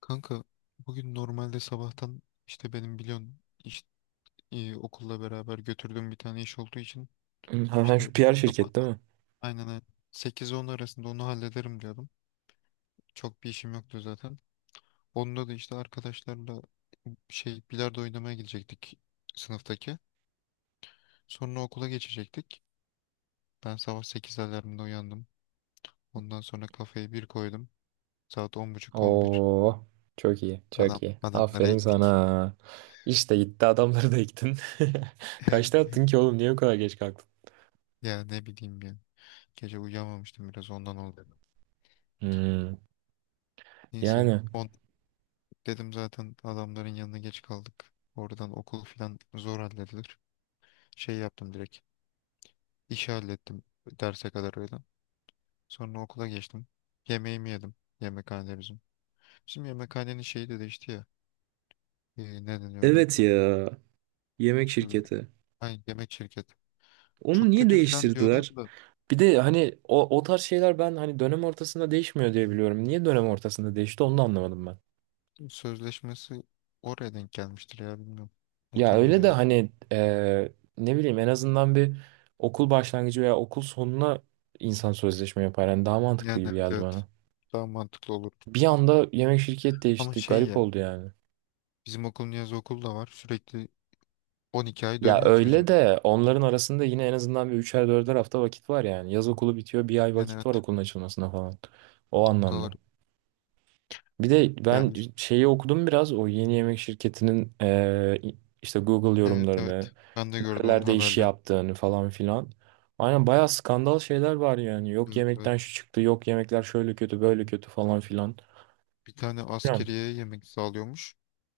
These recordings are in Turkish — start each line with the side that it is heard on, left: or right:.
left: Kanka, bugün normalde sabahtan işte benim biliyorsun iş, okulla beraber götürdüğüm bir tane iş olduğu için
right: Ha, ha,
left: işte
right: şu PR şirket değil
left: sabahtan,
right: mi?
left: aynen aynen, 8-10 arasında onu hallederim diyordum. Çok bir işim yoktu zaten. Onda da işte arkadaşlarla şey bilardo oynamaya gidecektik sınıftaki. Sonra okula geçecektik. Ben sabah 8 alarmında uyandım. Ondan sonra kafayı bir koydum. Saat 10:30-11.
right: Oo, çok iyi, çok iyi.
left: Adamları
right: Aferin
left: ektik.
right: sana. İşte gitti adamları da yıktın. Kaçta attın ki oğlum? Niye bu kadar geç kalktın?
left: Ya ne bileyim ya. Gece uyuyamamıştım, biraz ondan oldu.
right: Hmm,
left: Neyse
right: yani.
left: on dedim zaten adamların yanına geç kaldık. Oradan okul falan zor halledilir. Şey yaptım direkt. İşi hallettim, derse kadar öyle. Sonra okula geçtim. Yemeğimi yedim. Yemekhane bizim. Bizim yemekhanenin şeyi de değişti ya. Ne deniyor ona?
right: Evet ya. Yemek
left: Şu
right: şirketi.
left: ay, yemek şirket.
right: Onu
left: Çok
right: niye
left: kötü falan diyorlar
right: değiştirdiler?
left: da
right: Bir de hani o, o tarz şeyler ben hani dönem ortasında değişmiyor diye biliyorum. Niye dönem ortasında değişti onu da anlamadım ben.
left: sözleşmesi oraya denk gelmiştir ya, bilmiyorum.
right: Ya
left: Muhtemelen
right: öyle de
left: öyle bir-
right: hani ne bileyim en azından bir okul başlangıcı veya okul sonuna insan sözleşme yapar. Yani daha mantıklı
left: Yani
right: gibi
left: evet.
right: geldi
left: Evet.
right: bana.
left: Daha mantıklı olur.
right: Bir anda yemek şirket
left: Ama
right: değişti.
left: şey
right: Garip
left: ya.
right: oldu yani.
left: Bizim okulun yaz okulu da var. Sürekli 12 ay
right: Ya
left: dönüyor ki
right: öyle
left: bizim.
right: de onların arasında yine en azından bir üçer dörder hafta vakit var yani. Yaz okulu bitiyor bir ay
left: Yani
right: vakit
left: evet
right: var okulun açılmasına falan. O
left: doğru.
right: anlamda. Bir de ben
left: Yani
right: şeyi okudum biraz o yeni yemek şirketinin işte Google
left: evet evet.
right: yorumlarını
left: Ben de gördüm onun
right: nerelerde iş
left: haberlerini.
right: yaptığını falan filan. Aynen bayağı skandal şeyler var yani. Yok
left: Evet evet.
right: yemekten şu çıktı, yok yemekler şöyle kötü, böyle kötü falan filan.
left: Bir tane
right: Bilmiyorum.
left: askeriye yemek sağlıyormuş.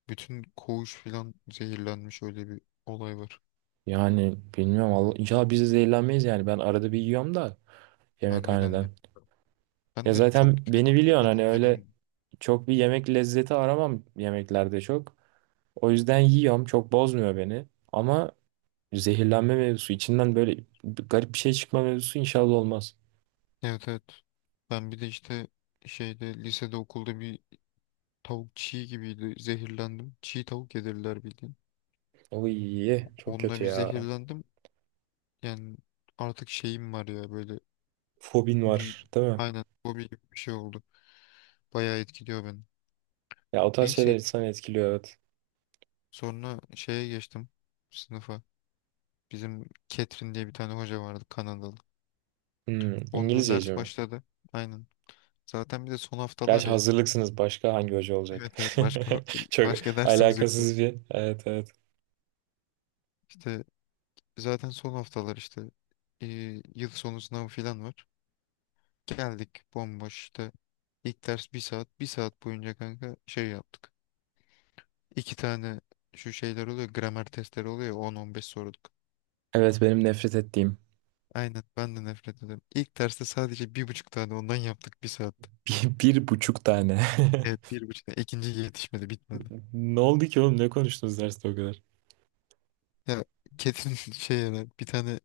left: Bütün koğuş filan zehirlenmiş, öyle bir olay var.
right: Yani bilmiyorum Allah inşallah biz de zehirlenmeyiz yani. Ben arada bir yiyorum da
left: Harbiden ya.
right: yemekhaneden.
left: Ben
right: Ya
left: de
right: zaten
left: çok
right: beni
left: yemem de
right: biliyorsun
left: bugün
right: hani öyle
left: yedim.
right: çok bir yemek lezzeti aramam yemeklerde çok. O yüzden yiyorum. Çok bozmuyor beni. Ama zehirlenme mevzusu içinden böyle bir garip bir şey çıkma mevzusu inşallah olmaz.
left: Evet evet. Ben bir de işte şeyde lisede okulda bir tavuk çiğ gibiydi. Zehirlendim. Çiğ tavuk yedirdiler bildiğin.
right: Oy çok
left: Onunla
right: kötü
left: bir
right: ya.
left: zehirlendim. Yani artık şeyim var ya, böyle
right: Fobin
left: bir
right: var değil mi?
left: aynen hobi gibi bir şey oldu. Bayağı etkiliyor beni.
right: Ya o tarz şeyler
left: Neyse
right: insanı etkiliyor evet.
left: sonra şeye geçtim, sınıfa. Bizim Ketrin diye bir tane hoca vardı, Kanadalı.
right: Hmm,
left: Onunla
right: İngilizceci
left: ders
right: mi?
left: başladı. Aynen. Zaten bir de son haftalar
right: Gerçi
left: ya.
right: hazırlıksınız başka hangi hoca olacak?
left: Evet evet, başka
right: Çok
left: başka dersimiz yok
right: alakasız
left: zaten.
right: bir. Evet evet.
left: İşte zaten son haftalar işte, e, yıl sonu sınavı falan var. Geldik bomboş işte. İlk ders bir saat. Bir saat boyunca kanka şey yaptık. İki tane şu şeyler oluyor. Gramer testleri oluyor ya, on on beş soru.
right: Evet benim nefret ettiğim.
left: Aynen ben de nefret ediyorum. İlk derste sadece bir buçuk tane ondan yaptık bir saatte.
right: Bir buçuk tane.
left: Evet bir buçuk tane. İkinci yetişmedi, bitmedi.
right: Ne oldu ki oğlum? Ne konuştunuz derste o kadar?
left: Ya Ketin şey yani bir tane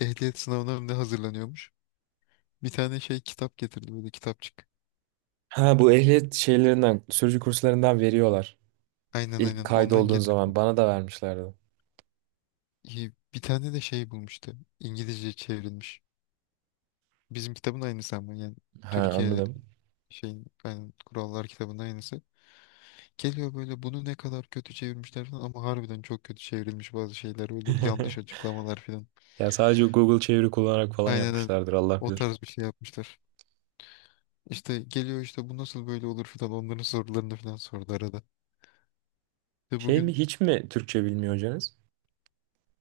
left: ehliyet sınavına mı ne hazırlanıyormuş. Bir tane şey kitap getirdi, böyle kitapçık.
right: Ha bu ehliyet şeylerinden, sürücü kurslarından veriyorlar.
left: Aynen
right: İlk
left: aynen ondan
right: kaydolduğun
left: getirdi.
right: zaman bana da vermişlerdi.
left: İyi, bir tane de şey bulmuştu. İngilizce çevrilmiş. Bizim kitabın aynısı ama yani
right: Ha
left: Türkiye
right: anladım.
left: şeyin aynen kurallar kitabının aynısı. Geliyor böyle, bunu ne kadar kötü çevirmişler falan ama harbiden çok kötü çevrilmiş bazı şeyler, böyle yanlış açıklamalar falan.
right: Ya sadece Google çeviri kullanarak falan
left: Aynen aynen.
right: yapmışlardır Allah
left: O
right: bilir.
left: tarz bir şey yapmışlar. İşte geliyor işte, bu nasıl böyle olur falan, onların sorularını falan sordu arada. Ve
right: Şey mi
left: bugün
right: hiç mi Türkçe bilmiyor hocanız?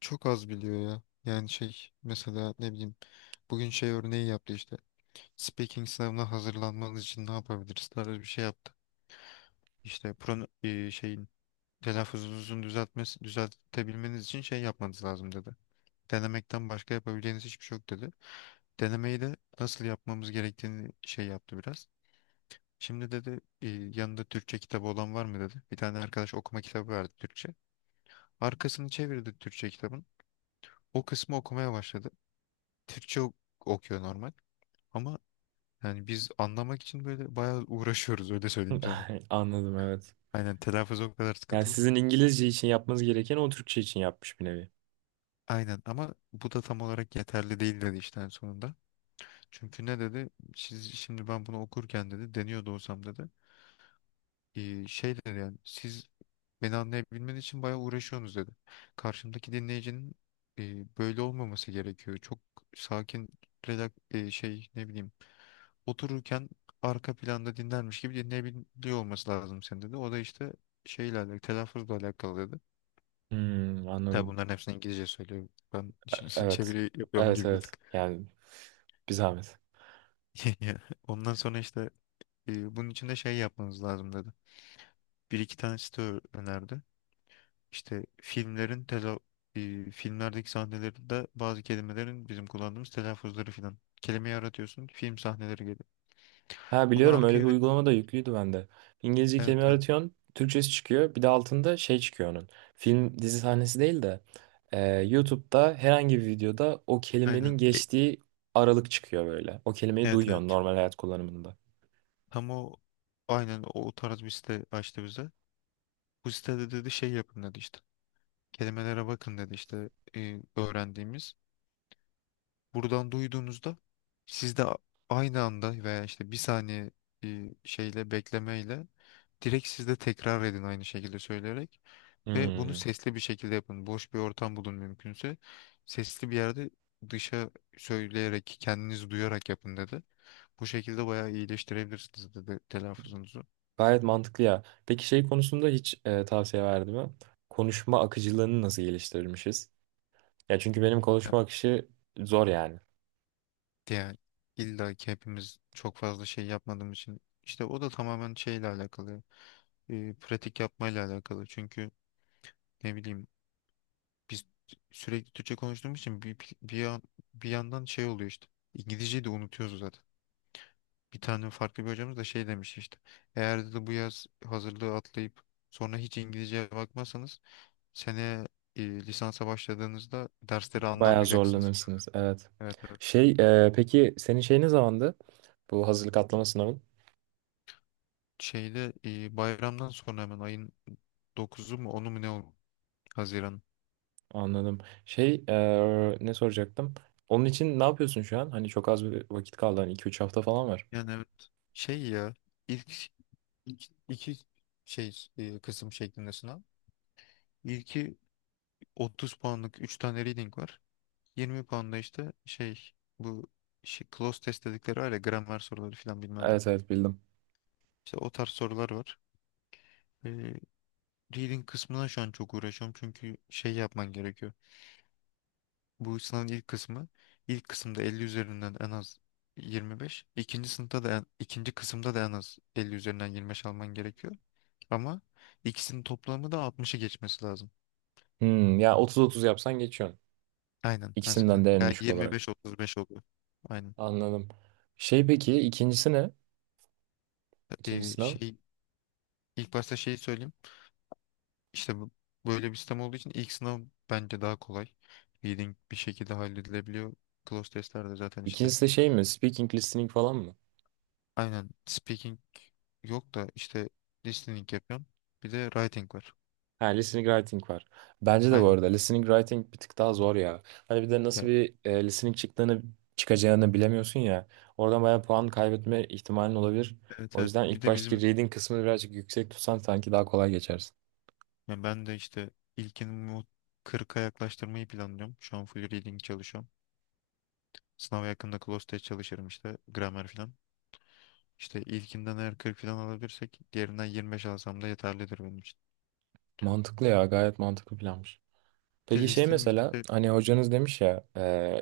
left: çok az biliyor ya. Yani şey, mesela ne bileyim, bugün şey örneği yaptı işte. Speaking sınavına hazırlanmanız için ne yapabiliriz tarzı bir şey yaptı. İşte şeyin telaffuzunuzu düzeltmesi, düzeltebilmeniz için şey yapmanız lazım dedi. Denemekten başka yapabileceğiniz hiçbir şey yok dedi. Denemeyi de nasıl yapmamız gerektiğini şey yaptı biraz. Şimdi dedi, yanında Türkçe kitabı olan var mı dedi. Bir tane arkadaş okuma kitabı verdi, Türkçe. Arkasını çevirdi Türkçe kitabın. O kısmı okumaya başladı. Türkçe okuyor normal. Ama yani biz anlamak için böyle bayağı uğraşıyoruz, öyle söyleyeyim sana.
right: Anladım evet.
left: Aynen telaffuz o kadar
right: Yani
left: sıkıntılı.
right: sizin İngilizce için yapmanız gereken o Türkçe için yapmış bir nevi.
left: Aynen ama bu da tam olarak yeterli değil dedi işte en sonunda. Çünkü ne dedi? Siz, şimdi ben bunu okurken dedi deniyordu olsam dedi. Şey dedi, yani siz beni anlayabilmen için bayağı uğraşıyorsunuz dedi. Karşımdaki dinleyicinin böyle olmaması gerekiyor. Çok sakin, relax, şey ne bileyim, otururken arka planda dinlermiş gibi dinleyebiliyor olması lazım senin dedi. O da işte şeyle alakalı, telaffuzla alakalı dedi.
right: Hmm,
left: Tabi
right: anladım.
left: bunların hepsini İngilizce söylüyor. Ben şimdi
right: Evet.
left: çeviri yapıyorum
right: Evet
left: gibi bir tık.
right: evet. Yani bir zahmet.
left: Ondan sonra işte, bunun için de şey yapmanız lazım dedi. Bir iki tane site önerdi. İşte filmlerin filmlerdeki sahnelerinde bazı kelimelerin bizim kullandığımız telaffuzları filan. Kelimeyi aratıyorsun, film sahneleri geliyor.
right: Ha
left: Onu
right: biliyorum öyle bir
left: arkaya,
right: uygulama da yüklüydü bende. İngilizce kelime
left: evet evet
right: aratıyorsun. Türkçesi çıkıyor. Bir de altında şey çıkıyor onun. Film dizi sahnesi değil de YouTube'da herhangi bir videoda o kelimenin
left: aynen.
right: geçtiği aralık çıkıyor böyle. O kelimeyi
left: Evet evet.
right: duyuyorsun normal hayat kullanımında.
left: Tam o aynen o tarz bir site açtı bize. Bu sitede dedi şey yapın dedi işte. Kelimelere bakın dedi işte, öğrendiğimiz. Buradan duyduğunuzda, siz de aynı anda veya işte bir saniye şeyle, beklemeyle direkt siz de tekrar edin aynı şekilde söyleyerek ve bunu
right: Hmm.
left: sesli bir şekilde yapın. Boş bir ortam bulun mümkünse. Sesli bir yerde dışa söyleyerek, kendinizi duyarak yapın dedi. Bu şekilde bayağı iyileştirebilirsiniz dedi telaffuzunuzu.
right: Gayet mantıklı ya. Peki şey konusunda hiç tavsiye verdi mi? Konuşma akıcılığını nasıl geliştirmişiz? Ya çünkü benim
left: Ya,
right: konuşma akışı zor yani.
left: yani illa ki hepimiz çok fazla şey yapmadığımız için işte o da tamamen şeyle alakalı. Pratik yapmayla alakalı. Çünkü ne bileyim biz sürekli Türkçe konuştuğumuz için, bir yandan şey oluyor işte. İngilizceyi de unutuyoruz zaten. Bir tane farklı bir hocamız da şey demiş işte. Eğer dedi bu yaz hazırlığı atlayıp sonra hiç İngilizceye bakmazsanız, sene lisansa başladığınızda dersleri
right: Bayağı
left: anlamayacaksınız.
right: zorlanırsınız. Evet.
left: Evet evet.
right: Şey peki senin şey ne zamandı? Bu hazırlık atlama sınavın.
left: Şeyde, bayramdan sonra hemen ayın 9'u mu onu mu ne oldu? Haziran.
right: Anladım. Şey ne soracaktım? Onun için ne yapıyorsun şu an? Hani çok az bir vakit kaldı. Hani 2-3 hafta falan var.
left: Yani evet. Şey ya, ilk, ilk iki şey kısım şeklinde sınav. İlki 30 puanlık 3 tane reading var. 20 puanda işte şey, bu şey, close test dedikleri var ya, gramer soruları falan bilmem ne.
right: Evet evet bildim.
left: İşte o tarz sorular var. Ee, reading kısmına şu an çok uğraşıyorum çünkü şey yapman gerekiyor. Bu sınavın ilk kısımda 50 üzerinden en az 25. İkinci kısımda da en az 50 üzerinden 25 alman gerekiyor. Ama ikisinin toplamı da 60'ı geçmesi lazım.
right: Hmm, ya 30-30 yapsan geçiyorsun.
left: Aynen
right: İkisinden
left: mesela.
right: de en
left: Veya
right: düşük olarak.
left: 25-35 oluyor. Aynen.
right: Anladım. Şey peki ikincisi ne? İkinci sınav.
left: Şey İlk başta şeyi söyleyeyim. İşte böyle bir sistem olduğu için ilk sınav bence daha kolay. Reading bir şekilde halledilebiliyor. Close testlerde zaten işte,
right: İkincisi de şey mi? Speaking, listening falan mı?
left: aynen speaking yok da işte listening yapıyorum. Bir de writing var.
right: Ha, listening writing var. Bence de bu
left: Aynen.
right: arada listening writing bir tık daha zor ya. Hani bir de nasıl
left: Ya,
right: bir listening çıkacağını bilemiyorsun ya. Oradan bayağı puan kaybetme ihtimalin olabilir.
left: evet
right: O
left: evet.
right: yüzden
left: Bir
right: ilk
left: de
right: baştaki
left: bizim,
right: reading kısmını birazcık yüksek tutsan sanki daha kolay geçersin.
left: ya ben de işte ilkini bu 40'a yaklaştırmayı planlıyorum. Şu an full reading çalışıyorum. Sınava yakında close test çalışırım işte, Grammar falan. İşte ilkinden eğer 40 falan alabilirsek diğerinden 25 alsam da yeterlidir benim için.
right: Mantıklı ya, gayet mantıklı planmış.
left: De
right: Peki şey
left: listening
right: mesela
left: işte.
right: hani hocanız demiş ya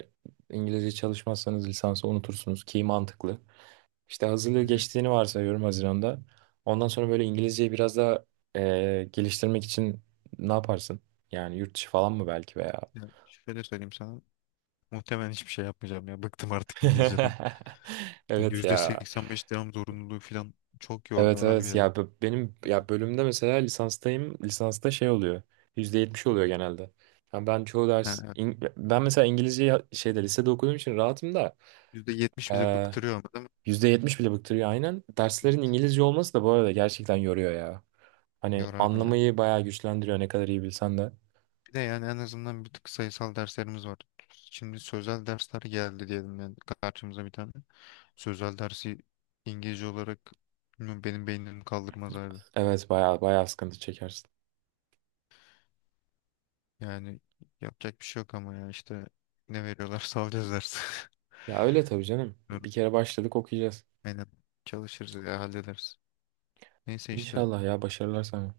right: İngilizce çalışmazsanız lisansı unutursunuz ki mantıklı. İşte hazırlığı
left: Hı hı.
right: geçtiğini varsayıyorum Haziran'da. Ondan sonra böyle İngilizceyi biraz daha geliştirmek için ne yaparsın? Yani yurt dışı falan mı belki veya?
left: Ya şöyle söyleyeyim sana. Muhtemelen hiçbir şey yapmayacağım ya. Bıktım artık İngilizceden.
right: Evet
left: yüzde
right: ya.
left: seksen beş devam zorunluluğu falan çok yordu
right: Evet
left: abi
right: evet
left: ya.
right: ya benim ya bölümde mesela lisanstayım. Lisansta şey oluyor. %70 oluyor genelde. Yani ben çoğu
left: Ha,
right: ders
left: evet.
right: Ben mesela İngilizceyi şeyde lisede okuduğum için rahatım
left: %70 bizi
right: da
left: bıktırıyor ama değil mi?
right: %70 bile bıktırıyor aynen. Derslerin
left: Evet.
right: İngilizce olması da bu arada gerçekten yoruyor ya. Hani
left: Yorar ya.
right: anlamayı bayağı güçlendiriyor ne kadar iyi bilsen de.
left: Bir de yani en azından bir tık sayısal derslerimiz var. Şimdi sözel dersler geldi diyelim yani karşımıza bir tane. Sözel dersi İngilizce olarak, bilmiyorum, benim beynim kaldırmaz abi.
right: Evet bayağı bayağı sıkıntı çekersin.
left: Yani yapacak bir şey yok ama ya işte ne veriyorlarsa alacağız ders.
right: Ya öyle tabii canım. Bir kere başladık okuyacağız.
left: Aynen. Çalışırız ya hallederiz. Neyse işte
right: İnşallah ya başarılar sana.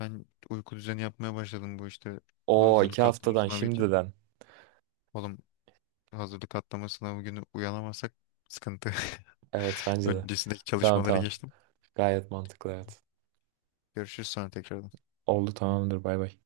left: ben uyku düzeni yapmaya başladım bu işte
right: Oo iki
left: hazırlık atlama
right: haftadan
left: sınavı için.
right: şimdiden.
left: Oğlum hazırlık atlama sınavı günü uyanamazsak sıkıntı.
right: Evet bence de.
left: Öncesindeki
right: Tamam
left: çalışmaları
right: tamam.
left: geçtim.
right: Gayet mantıklı evet.
left: Görüşürüz sonra tekrar.
right: Oldu tamamdır bay bay.